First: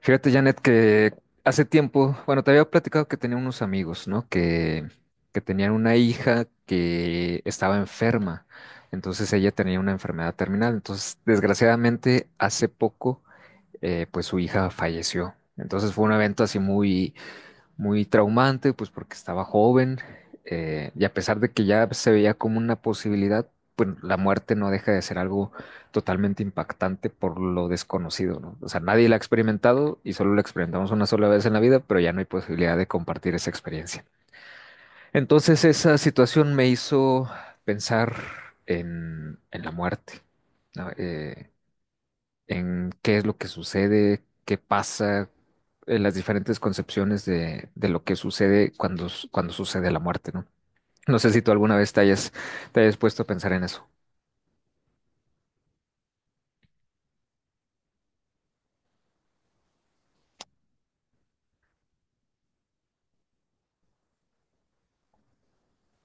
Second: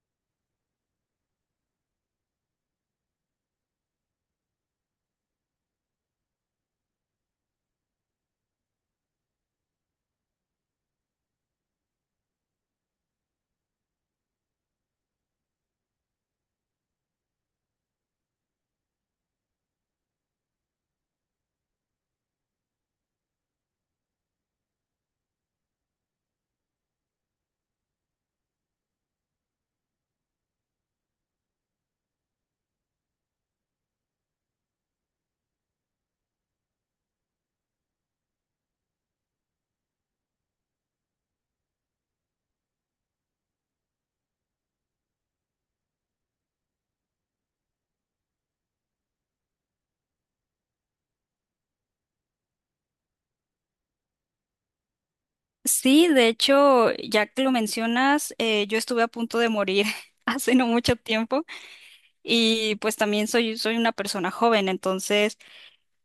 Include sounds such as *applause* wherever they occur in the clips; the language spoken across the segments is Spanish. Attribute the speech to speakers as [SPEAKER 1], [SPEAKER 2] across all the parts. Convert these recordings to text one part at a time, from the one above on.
[SPEAKER 1] Fíjate, Janet, que hace tiempo, bueno, te había platicado que tenía unos amigos, ¿no? Que tenían una hija que estaba enferma. Entonces ella tenía una enfermedad terminal. Entonces, desgraciadamente, hace poco, pues su hija falleció. Entonces fue un evento así muy, muy traumante, pues porque estaba joven, y a pesar de que ya se veía como una posibilidad, pues la muerte no deja de ser algo totalmente impactante por lo desconocido, ¿no? O sea, nadie la ha experimentado y solo la experimentamos una sola vez en la vida, pero ya no hay posibilidad de compartir esa experiencia. Entonces esa situación me hizo pensar en la muerte, ¿no? En qué es lo que sucede, qué pasa, las diferentes concepciones de lo que sucede cuando, cuando sucede la muerte, ¿no? No sé si tú alguna vez te hayas puesto a pensar en eso.
[SPEAKER 2] Sí, de hecho, ya que lo mencionas, yo estuve a punto de morir *laughs* hace no mucho tiempo y pues también soy, soy una persona joven, entonces,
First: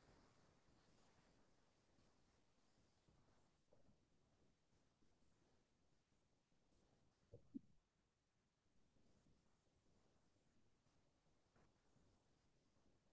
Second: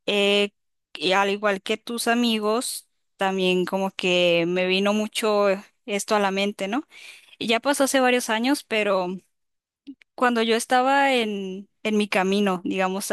[SPEAKER 2] eh, y al igual que tus amigos, también como que me vino mucho esto a la mente, ¿no? Y ya pasó hace varios años, pero cuando yo estaba en mi camino, digamos,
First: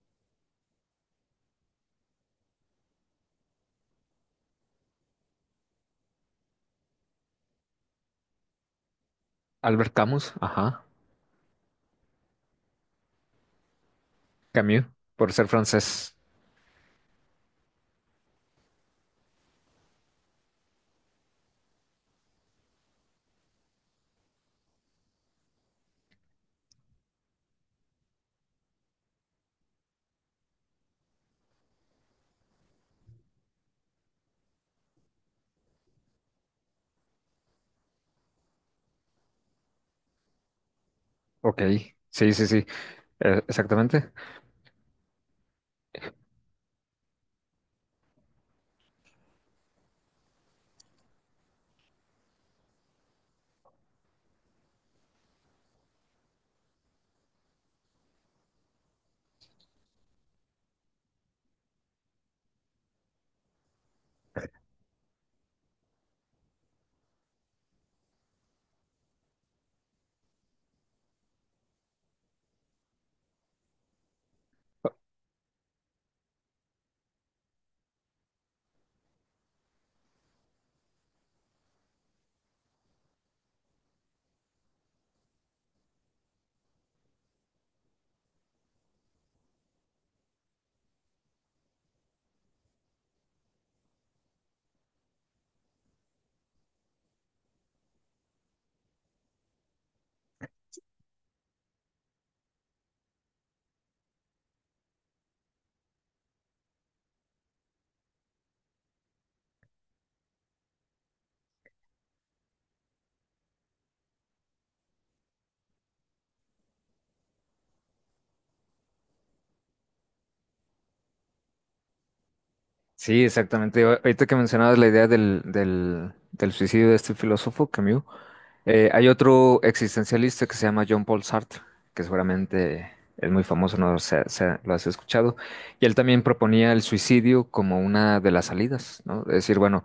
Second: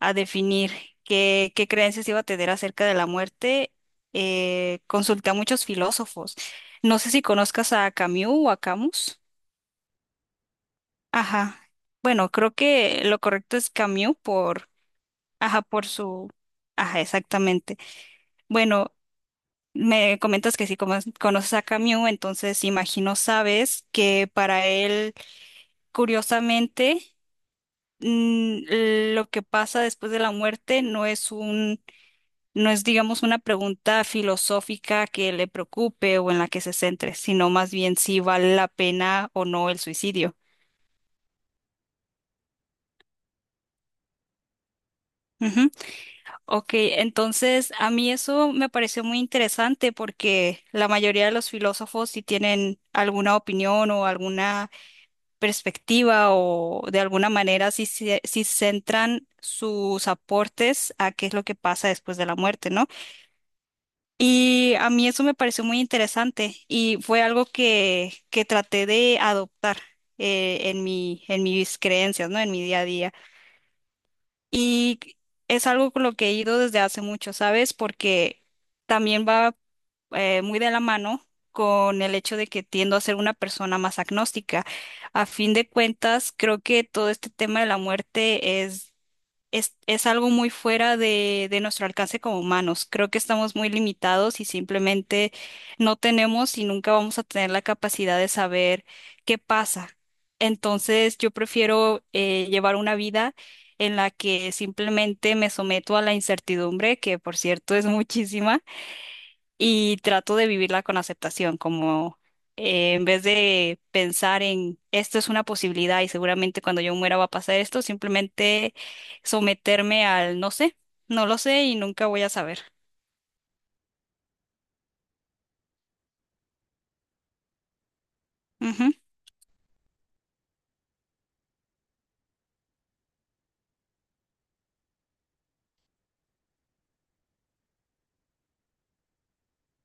[SPEAKER 2] a definir qué, qué creencias iba a tener acerca de la muerte, consulté a muchos filósofos. No sé si conozcas a Camus o a Camus.
[SPEAKER 1] Albert Camus, ajá.
[SPEAKER 2] Ajá. Bueno, creo que lo correcto es Camus por,
[SPEAKER 1] Camus, por ser
[SPEAKER 2] ajá, por
[SPEAKER 1] francés.
[SPEAKER 2] su, ajá, exactamente. Bueno, me comentas que si conoces a Camus, entonces imagino sabes que para él, curiosamente, lo que pasa después de la muerte no es un No es, digamos, una pregunta filosófica que le preocupe o en la que se centre, sino más bien si vale la pena o no el suicidio.
[SPEAKER 1] Ok, sí, sí, sí, exactamente.
[SPEAKER 2] Ujú. Ok, entonces a mí eso me pareció muy interesante porque la mayoría de los filósofos si tienen alguna opinión o alguna perspectiva o de alguna manera si, centran sus aportes a qué es lo que pasa después de la muerte, ¿no? Y a mí eso me pareció muy interesante y fue algo que traté de adoptar en mi, en mis creencias, ¿no? En mi día a día. Y es algo con lo que he ido desde hace mucho, ¿sabes? Porque también va muy de la mano con el hecho de que tiendo a ser una persona más agnóstica. A fin de cuentas, creo que todo este tema de la muerte es algo muy fuera de nuestro alcance como humanos. Creo que estamos muy limitados y simplemente no tenemos y nunca vamos a tener la capacidad de saber qué pasa. Entonces, yo prefiero llevar una vida en la que simplemente me someto a la incertidumbre, que por cierto es *laughs* muchísima y trato de vivirla con aceptación, como en vez de pensar en esto es una posibilidad y seguramente cuando yo muera va a pasar esto, simplemente someterme al no sé, no lo sé y nunca voy a saber.
[SPEAKER 1] Sí, exactamente. Ahorita que mencionabas la idea del suicidio de este filósofo, Camus. Eh,
[SPEAKER 2] Ujú.
[SPEAKER 1] hay otro existencialista que se llama John Paul Sartre, que seguramente es muy famoso, no sé, lo has escuchado, y él también proponía el suicidio como una de las salidas, ¿no? Es decir, bueno,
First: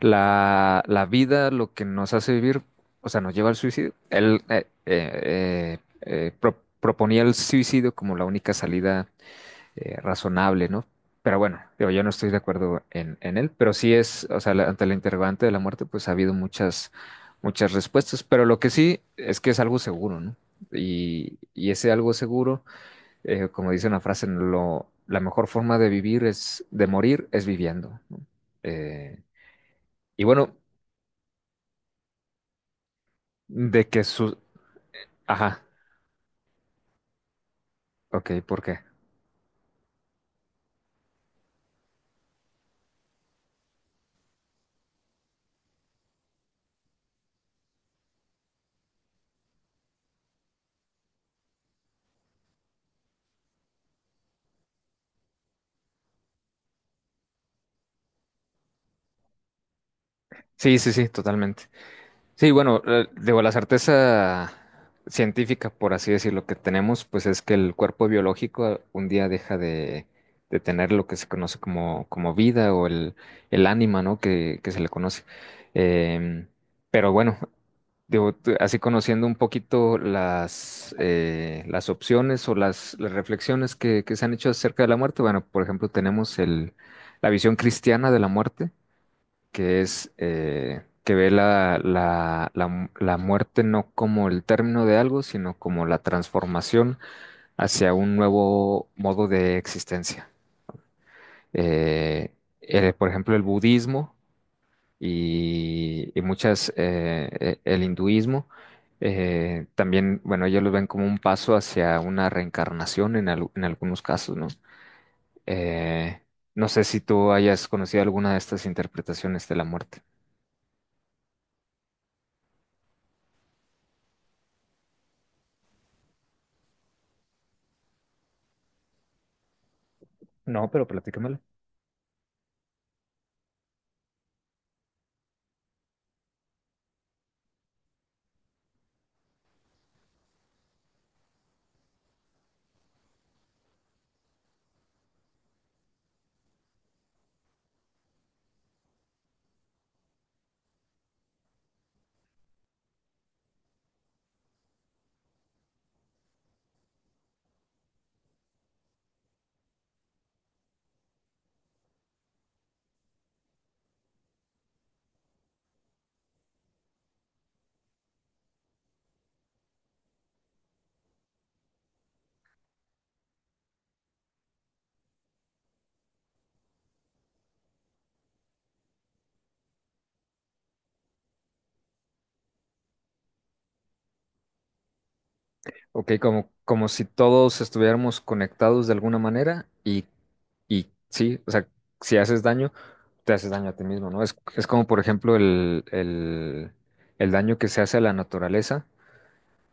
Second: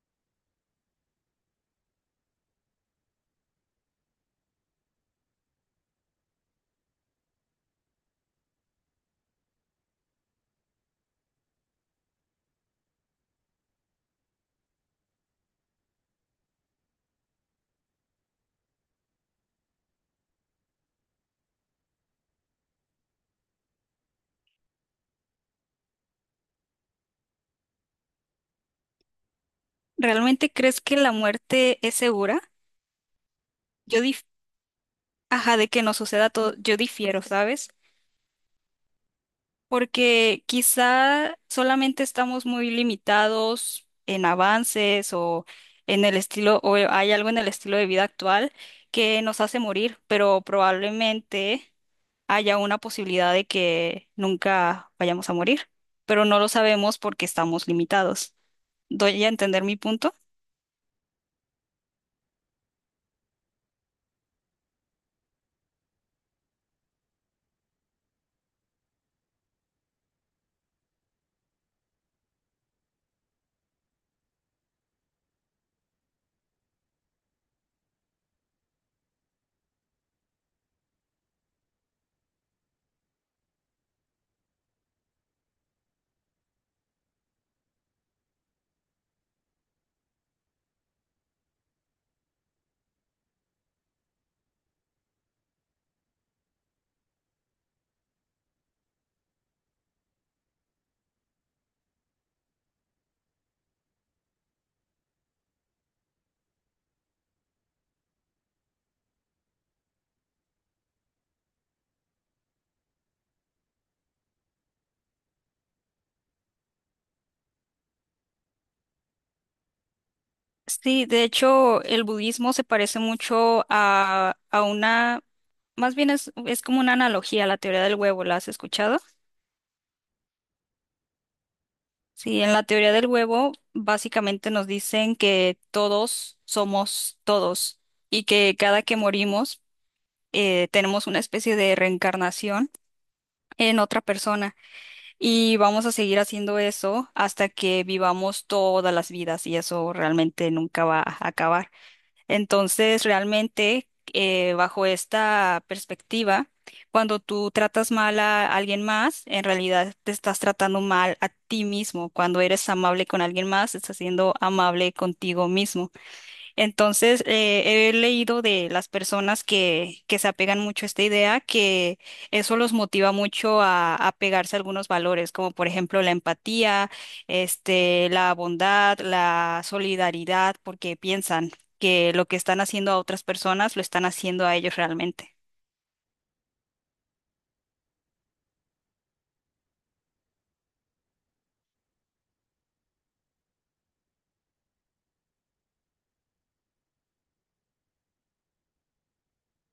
[SPEAKER 1] la vida, lo que nos hace vivir, o sea, nos lleva al suicidio. Él proponía el suicidio como la única salida, razonable, ¿no? Pero bueno, digo, yo no estoy de acuerdo en él, pero sí es, o sea, ante la interrogante de la muerte, pues ha habido muchas, muchas respuestas, pero lo que sí es que es algo seguro, ¿no? Y ese algo seguro, como dice una frase, la mejor forma de vivir es, de morir es viviendo, ¿no? Eh, y
[SPEAKER 2] ¿Realmente
[SPEAKER 1] bueno,
[SPEAKER 2] crees que la muerte es segura?
[SPEAKER 1] de
[SPEAKER 2] Yo
[SPEAKER 1] que
[SPEAKER 2] dif-
[SPEAKER 1] su...
[SPEAKER 2] ajá,
[SPEAKER 1] Ajá,
[SPEAKER 2] de que no suceda todo, yo difiero, ¿sabes?
[SPEAKER 1] ok, ¿por qué?
[SPEAKER 2] Porque quizá solamente estamos muy limitados en avances o en el estilo, o hay algo en el estilo de vida actual que nos hace morir, pero probablemente haya una posibilidad de que nunca vayamos a morir, pero no lo sabemos porque estamos limitados. ¿Doy a entender mi punto?
[SPEAKER 1] Sí, sí, sí, totalmente. Sí, bueno, digo, la certeza científica, por así decirlo, que tenemos, pues es que el cuerpo biológico un día deja de tener lo que se conoce como vida o el ánima, ¿no? Que se le conoce. Em, pero bueno, digo, así conociendo un poquito las, las opciones o las reflexiones que se han hecho acerca de la muerte, bueno, por ejemplo, tenemos la visión cristiana de la muerte, que es, que ve la muerte no como el término de algo, sino como la transformación hacia un nuevo modo de existencia. Eh, por ejemplo, el budismo y el hinduismo, también, bueno, ellos lo ven como un paso hacia una reencarnación en algunos casos, ¿no? Eh, no sé si tú hayas conocido alguna de estas interpretaciones de la muerte.
[SPEAKER 2] Sí, de hecho, el budismo se parece mucho a una, más bien es como una analogía a la teoría del huevo, ¿la has escuchado?
[SPEAKER 1] No, pero platícamela.
[SPEAKER 2] Sí, en la teoría del huevo, básicamente nos dicen que todos somos todos y que cada que morimos tenemos una especie de reencarnación en otra persona y vamos a seguir haciendo eso hasta que vivamos todas las vidas y eso realmente nunca va a acabar. Entonces, realmente, bajo esta perspectiva, cuando tú tratas mal a alguien más, en realidad te estás tratando mal a ti mismo. Cuando eres amable con alguien más, estás siendo amable contigo mismo. Entonces, he leído de las personas que se apegan mucho a esta idea, que eso los motiva mucho a pegarse a algunos valores, como por ejemplo la empatía, este, la bondad, la solidaridad, porque piensan que lo que están haciendo a otras personas lo están haciendo a ellos realmente.
[SPEAKER 1] Ok, como si todos estuviéramos conectados de alguna manera y sí, o sea, si haces daño, te haces daño a ti mismo, ¿no? Es como, por ejemplo, el daño que se hace a la naturaleza.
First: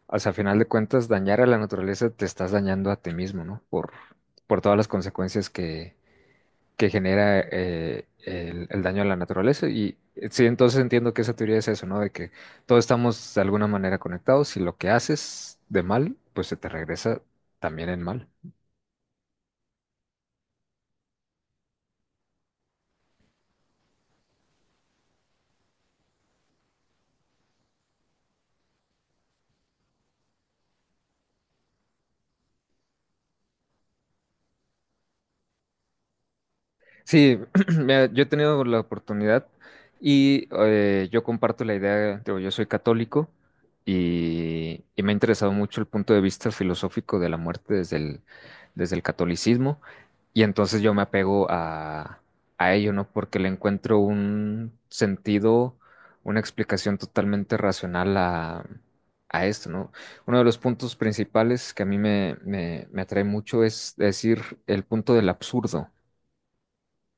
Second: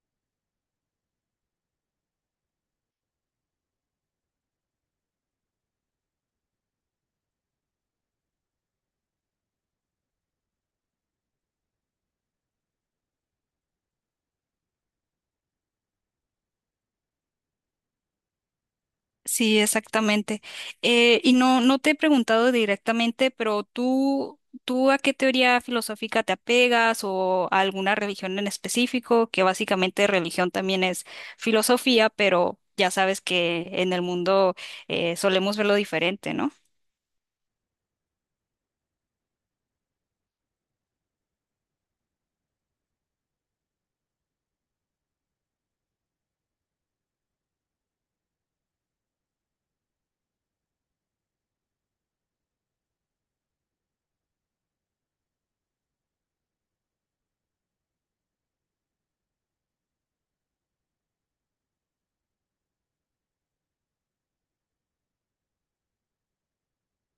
[SPEAKER 1] O sea, a final de cuentas, dañar a la naturaleza te estás dañando a ti mismo, ¿no? Por todas las consecuencias que genera, el daño a la naturaleza. Y, sí, entonces entiendo que esa teoría es eso, ¿no? De que todos estamos de alguna manera conectados y lo que haces de mal, pues se te regresa también en mal.
[SPEAKER 2] Sí, exactamente. Y no, no te he preguntado directamente, pero tú, ¿tú a qué teoría filosófica te apegas o a alguna religión en específico? Que básicamente religión también es filosofía, pero ya sabes que en el mundo solemos verlo diferente, ¿no?
[SPEAKER 1] Sí, *clears throat* mira, yo he tenido la oportunidad y, yo comparto la idea, digo, yo soy católico y me ha interesado mucho el punto de vista filosófico de la muerte desde el catolicismo, y entonces yo me apego a ello, ¿no? Porque le encuentro un sentido, una explicación totalmente racional a esto, ¿no? Uno de los puntos principales que a mí me atrae mucho es decir el punto del absurdo.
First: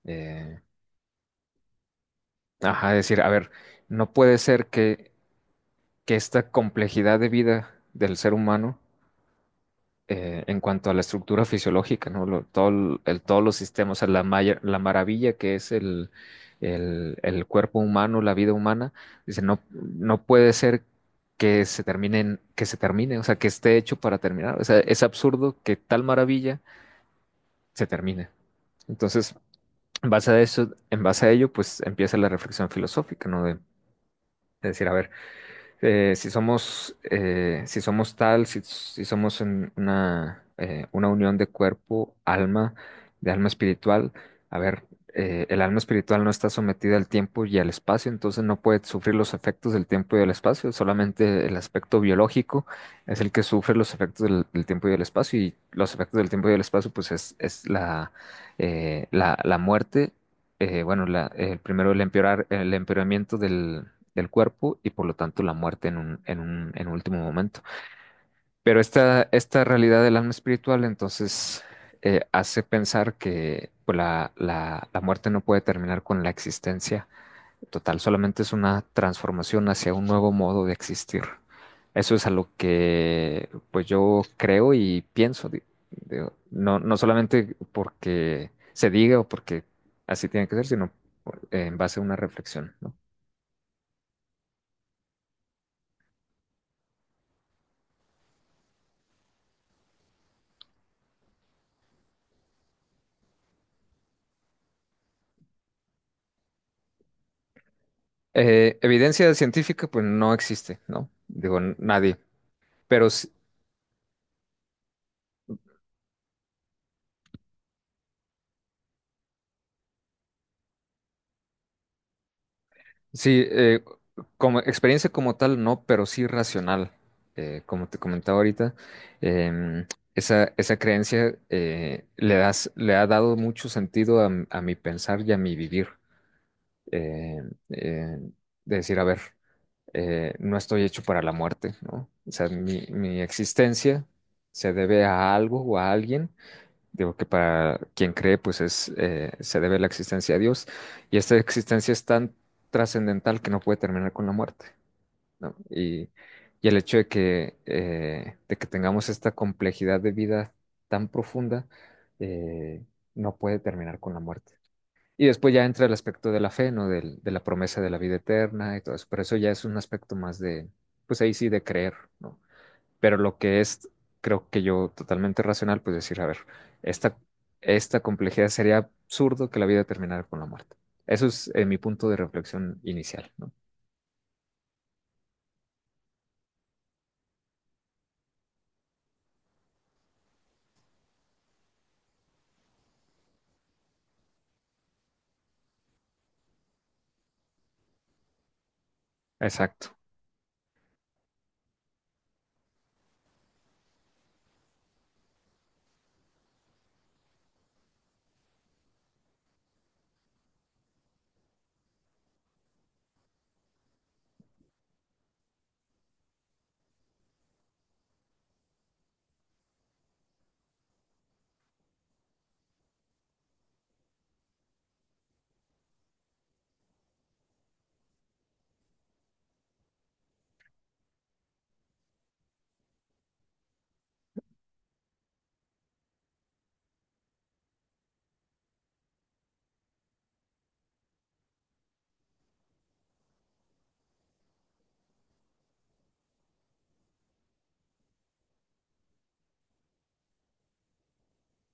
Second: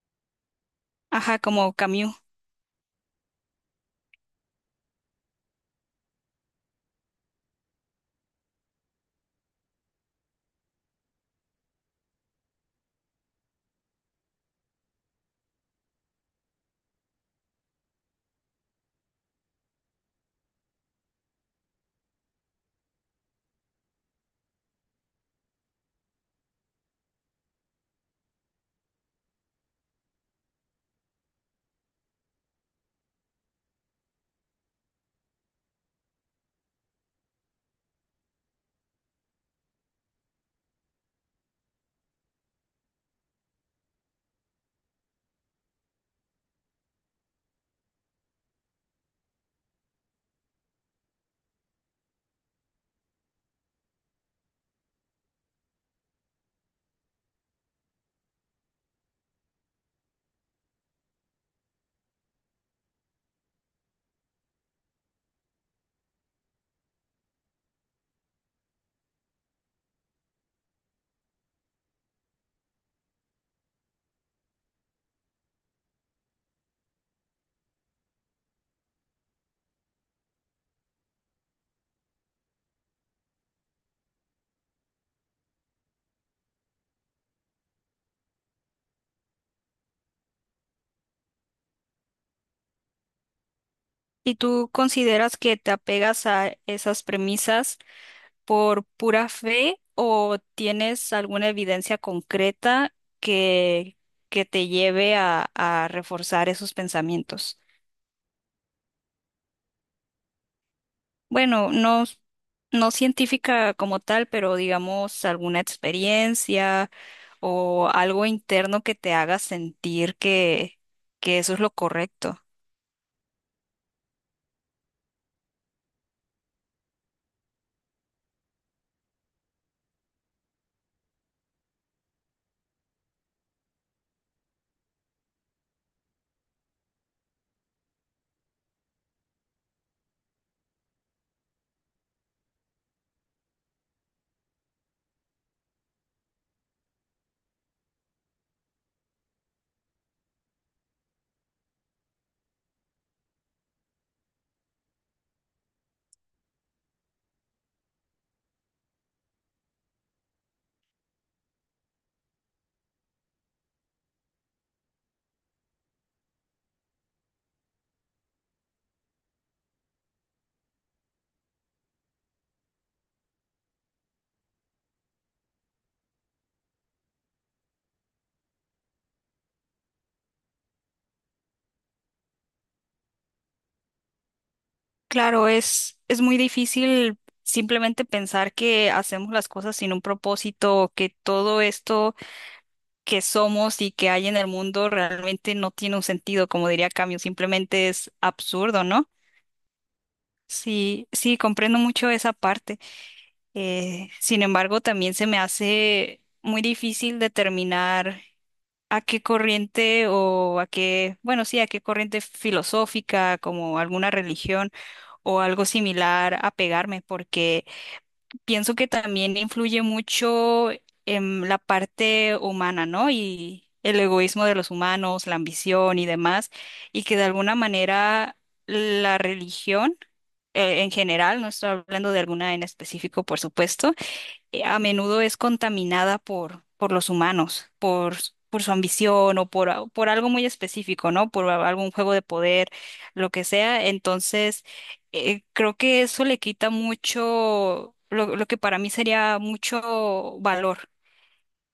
[SPEAKER 1] Eh,
[SPEAKER 2] Ajá, como Camus.
[SPEAKER 1] Ajá, decir, a ver, no puede ser que esta complejidad de vida del ser humano, en cuanto a la estructura fisiológica, ¿no? Todo todos los sistemas, o sea, la maravilla que es el cuerpo humano, la vida humana, dice, no, no puede ser que se termine, que se termine, o sea, que esté hecho para terminar. O sea, es absurdo que tal maravilla se termine. Entonces, en base a eso, en base a ello, pues empieza la reflexión filosófica, ¿no? De decir, a ver, si somos, si somos tal, si somos en una, una unión de cuerpo, alma, de alma espiritual. A ver, el alma espiritual no está sometida al tiempo y al espacio, entonces no puede sufrir los efectos del tiempo y del espacio, solamente el aspecto biológico es el que sufre los efectos del tiempo y del espacio, y los efectos del tiempo y del espacio, pues es la muerte. Bueno, el primero el el empeoramiento del cuerpo y por lo tanto la muerte en un, en un último momento. Pero esta realidad del alma espiritual entonces, hace pensar que pues, la muerte no puede terminar con la existencia total, solamente es una transformación hacia un nuevo modo de existir. Eso es a lo que pues yo creo y pienso, digo, no, no solamente porque se diga o porque así tiene que ser, sino en base a una reflexión, ¿no?
[SPEAKER 2] ¿Y tú consideras que te apegas a esas premisas, por pura fe o tienes alguna evidencia concreta que, que te lleve a reforzar esos pensamientos?
[SPEAKER 1] Evidencia científica, pues no existe, ¿no? Digo,
[SPEAKER 2] Bueno, no,
[SPEAKER 1] nadie.
[SPEAKER 2] no
[SPEAKER 1] Pero
[SPEAKER 2] científica como tal, pero digamos alguna experiencia o algo interno que te haga sentir que eso es lo correcto.
[SPEAKER 1] sí, como experiencia como tal, no, pero sí racional. Como te comentaba ahorita, em, esa creencia, le ha dado mucho sentido a mi pensar y a mi vivir. Eh, eh, de decir, a ver, no estoy hecho para la muerte, ¿no? O sea, mi existencia se debe a algo o a alguien. Digo que para quien cree, se debe la existencia a Dios. Y esta existencia es tan trascendental que no puede terminar con la muerte, ¿no? Y el hecho de que, de que tengamos esta complejidad de vida tan profunda, eh, no puede terminar con la muerte. Y después ya entra el aspecto de la fe, ¿no? De la promesa de la vida eterna y todo eso. Pero eso ya es un aspecto más de, pues ahí sí, de creer, ¿no? Pero lo que es, creo que yo totalmente racional, pues decir, a ver, esta, esta complejidad sería absurdo que la vida terminara con la muerte. Eso es, mi punto de reflexión inicial, ¿no?
[SPEAKER 2] Claro, es muy difícil simplemente pensar que hacemos las cosas sin un propósito, que todo esto que somos y que hay en el mundo realmente no tiene un sentido, como diría Camus, simplemente es absurdo, ¿no?
[SPEAKER 1] Exacto.
[SPEAKER 2] Sí, sí, comprendo mucho esa parte. Sin embargo, también se me hace muy difícil determinar a qué corriente o a qué, bueno, sí, a qué corriente filosófica, como alguna religión o algo similar, apegarme, porque pienso que también influye mucho en la parte humana, ¿no? Y el egoísmo de los humanos, la ambición y demás, y que de alguna manera la religión en general, no estoy hablando de alguna en específico, por supuesto, a menudo es contaminada por los humanos, por, por su ambición o por, por algo muy específico, ¿no? Por algún juego de poder, lo que sea. Entonces, creo que eso le quita mucho, lo que para mí sería mucho valor.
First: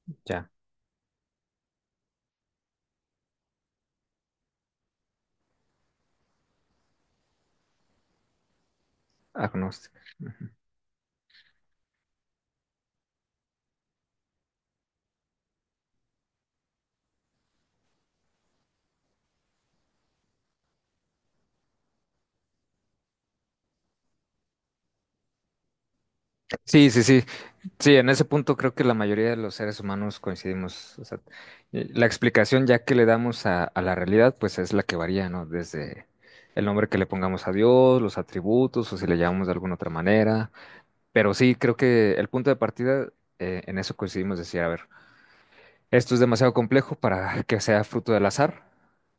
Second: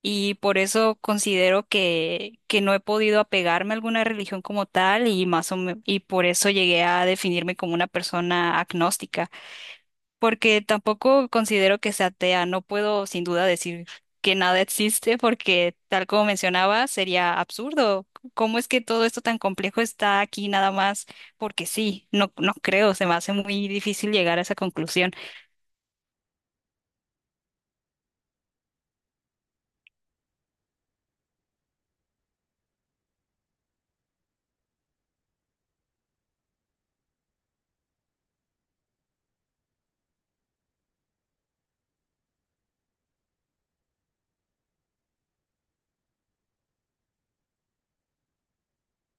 [SPEAKER 2] Y
[SPEAKER 1] Ya,
[SPEAKER 2] por eso considero que no he podido apegarme a alguna religión como tal y por eso llegué a definirme como una persona agnóstica
[SPEAKER 1] agnóstico. Ujú.
[SPEAKER 2] porque tampoco considero que sea atea. No puedo sin duda decir que nada existe porque tal como mencionaba, sería absurdo. ¿Cómo es que todo esto tan complejo está aquí nada más? Porque sí, no, no creo, se me hace muy difícil llegar a esa conclusión.
[SPEAKER 1] Sí, sí, sí, sí, en ese punto creo que la mayoría de los seres humanos coincidimos. O sea, la explicación ya que le damos a la realidad, pues es la que varía, ¿no? Desde el nombre que le pongamos a Dios, los atributos, o si le llamamos de alguna otra manera. Pero sí, creo que el punto de partida, en eso coincidimos, decir, a ver, esto es demasiado complejo para que sea fruto del azar,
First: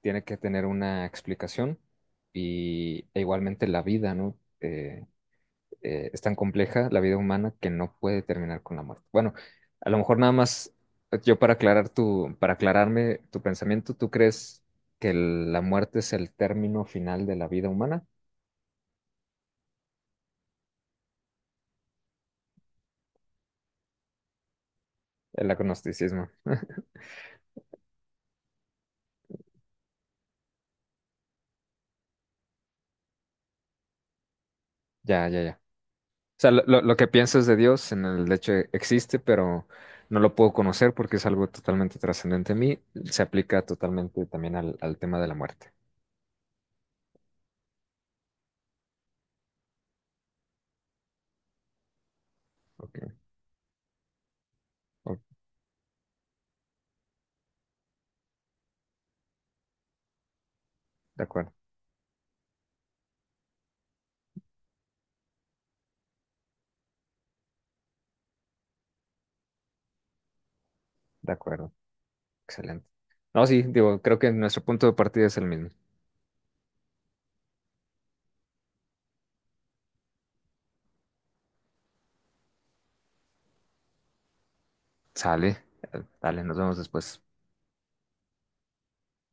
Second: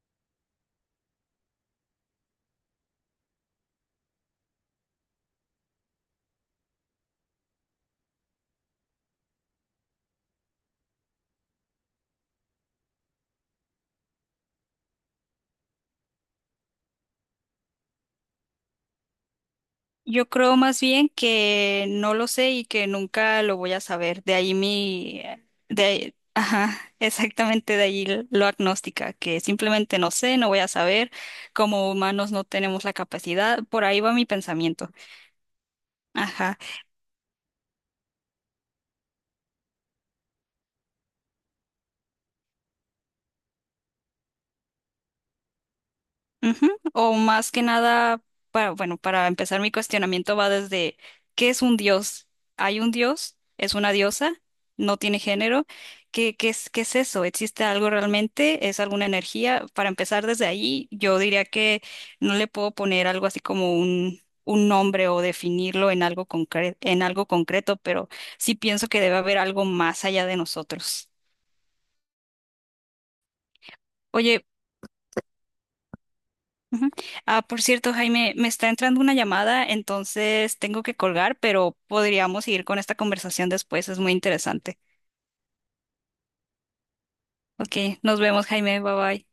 [SPEAKER 1] tiene que tener una explicación, e igualmente la vida, ¿no? Es tan compleja la vida humana que no puede terminar con la muerte. Bueno, a lo mejor nada más, yo para para aclararme tu pensamiento, ¿tú crees que la muerte es el término final de la vida humana?
[SPEAKER 2] Yo creo más bien que no lo sé y que nunca lo voy a saber. De ahí mi,
[SPEAKER 1] El agnosticismo.
[SPEAKER 2] *laughs* ajá, exactamente de ahí lo agnóstica, que simplemente no sé, no voy a saber. Como humanos no tenemos la capacidad. Por ahí va mi pensamiento.
[SPEAKER 1] Ya, ya, ya. O sea,
[SPEAKER 2] Ajá.
[SPEAKER 1] lo, lo que piensas de Dios en el hecho existe, pero no lo puedo conocer porque es algo totalmente trascendente a mí. Se aplica totalmente también al tema de la muerte.
[SPEAKER 2] Ujú. O más que nada, para, bueno, para empezar mi cuestionamiento va desde, ¿qué es un dios? ¿Hay un
[SPEAKER 1] Ok,
[SPEAKER 2] dios? ¿Es una diosa? ¿No tiene
[SPEAKER 1] ok,
[SPEAKER 2] género? ¿Qué, qué es eso? ¿Existe algo realmente? ¿Es alguna energía? Para empezar desde ahí, yo
[SPEAKER 1] de
[SPEAKER 2] diría
[SPEAKER 1] acuerdo,
[SPEAKER 2] que no le puedo poner algo así como un nombre o definirlo en algo en algo concreto, pero sí pienso que debe haber algo más allá de nosotros.
[SPEAKER 1] de acuerdo. Excelente. No, sí, digo, creo que
[SPEAKER 2] Oye,
[SPEAKER 1] nuestro punto de partida es el mismo.
[SPEAKER 2] ujú. Ah, por cierto, Jaime, me está entrando una llamada, entonces tengo que colgar, pero podríamos seguir con esta conversación después, es muy interesante.
[SPEAKER 1] Sale, dale, nos vemos después.
[SPEAKER 2] Ok, nos vemos, Jaime, bye bye.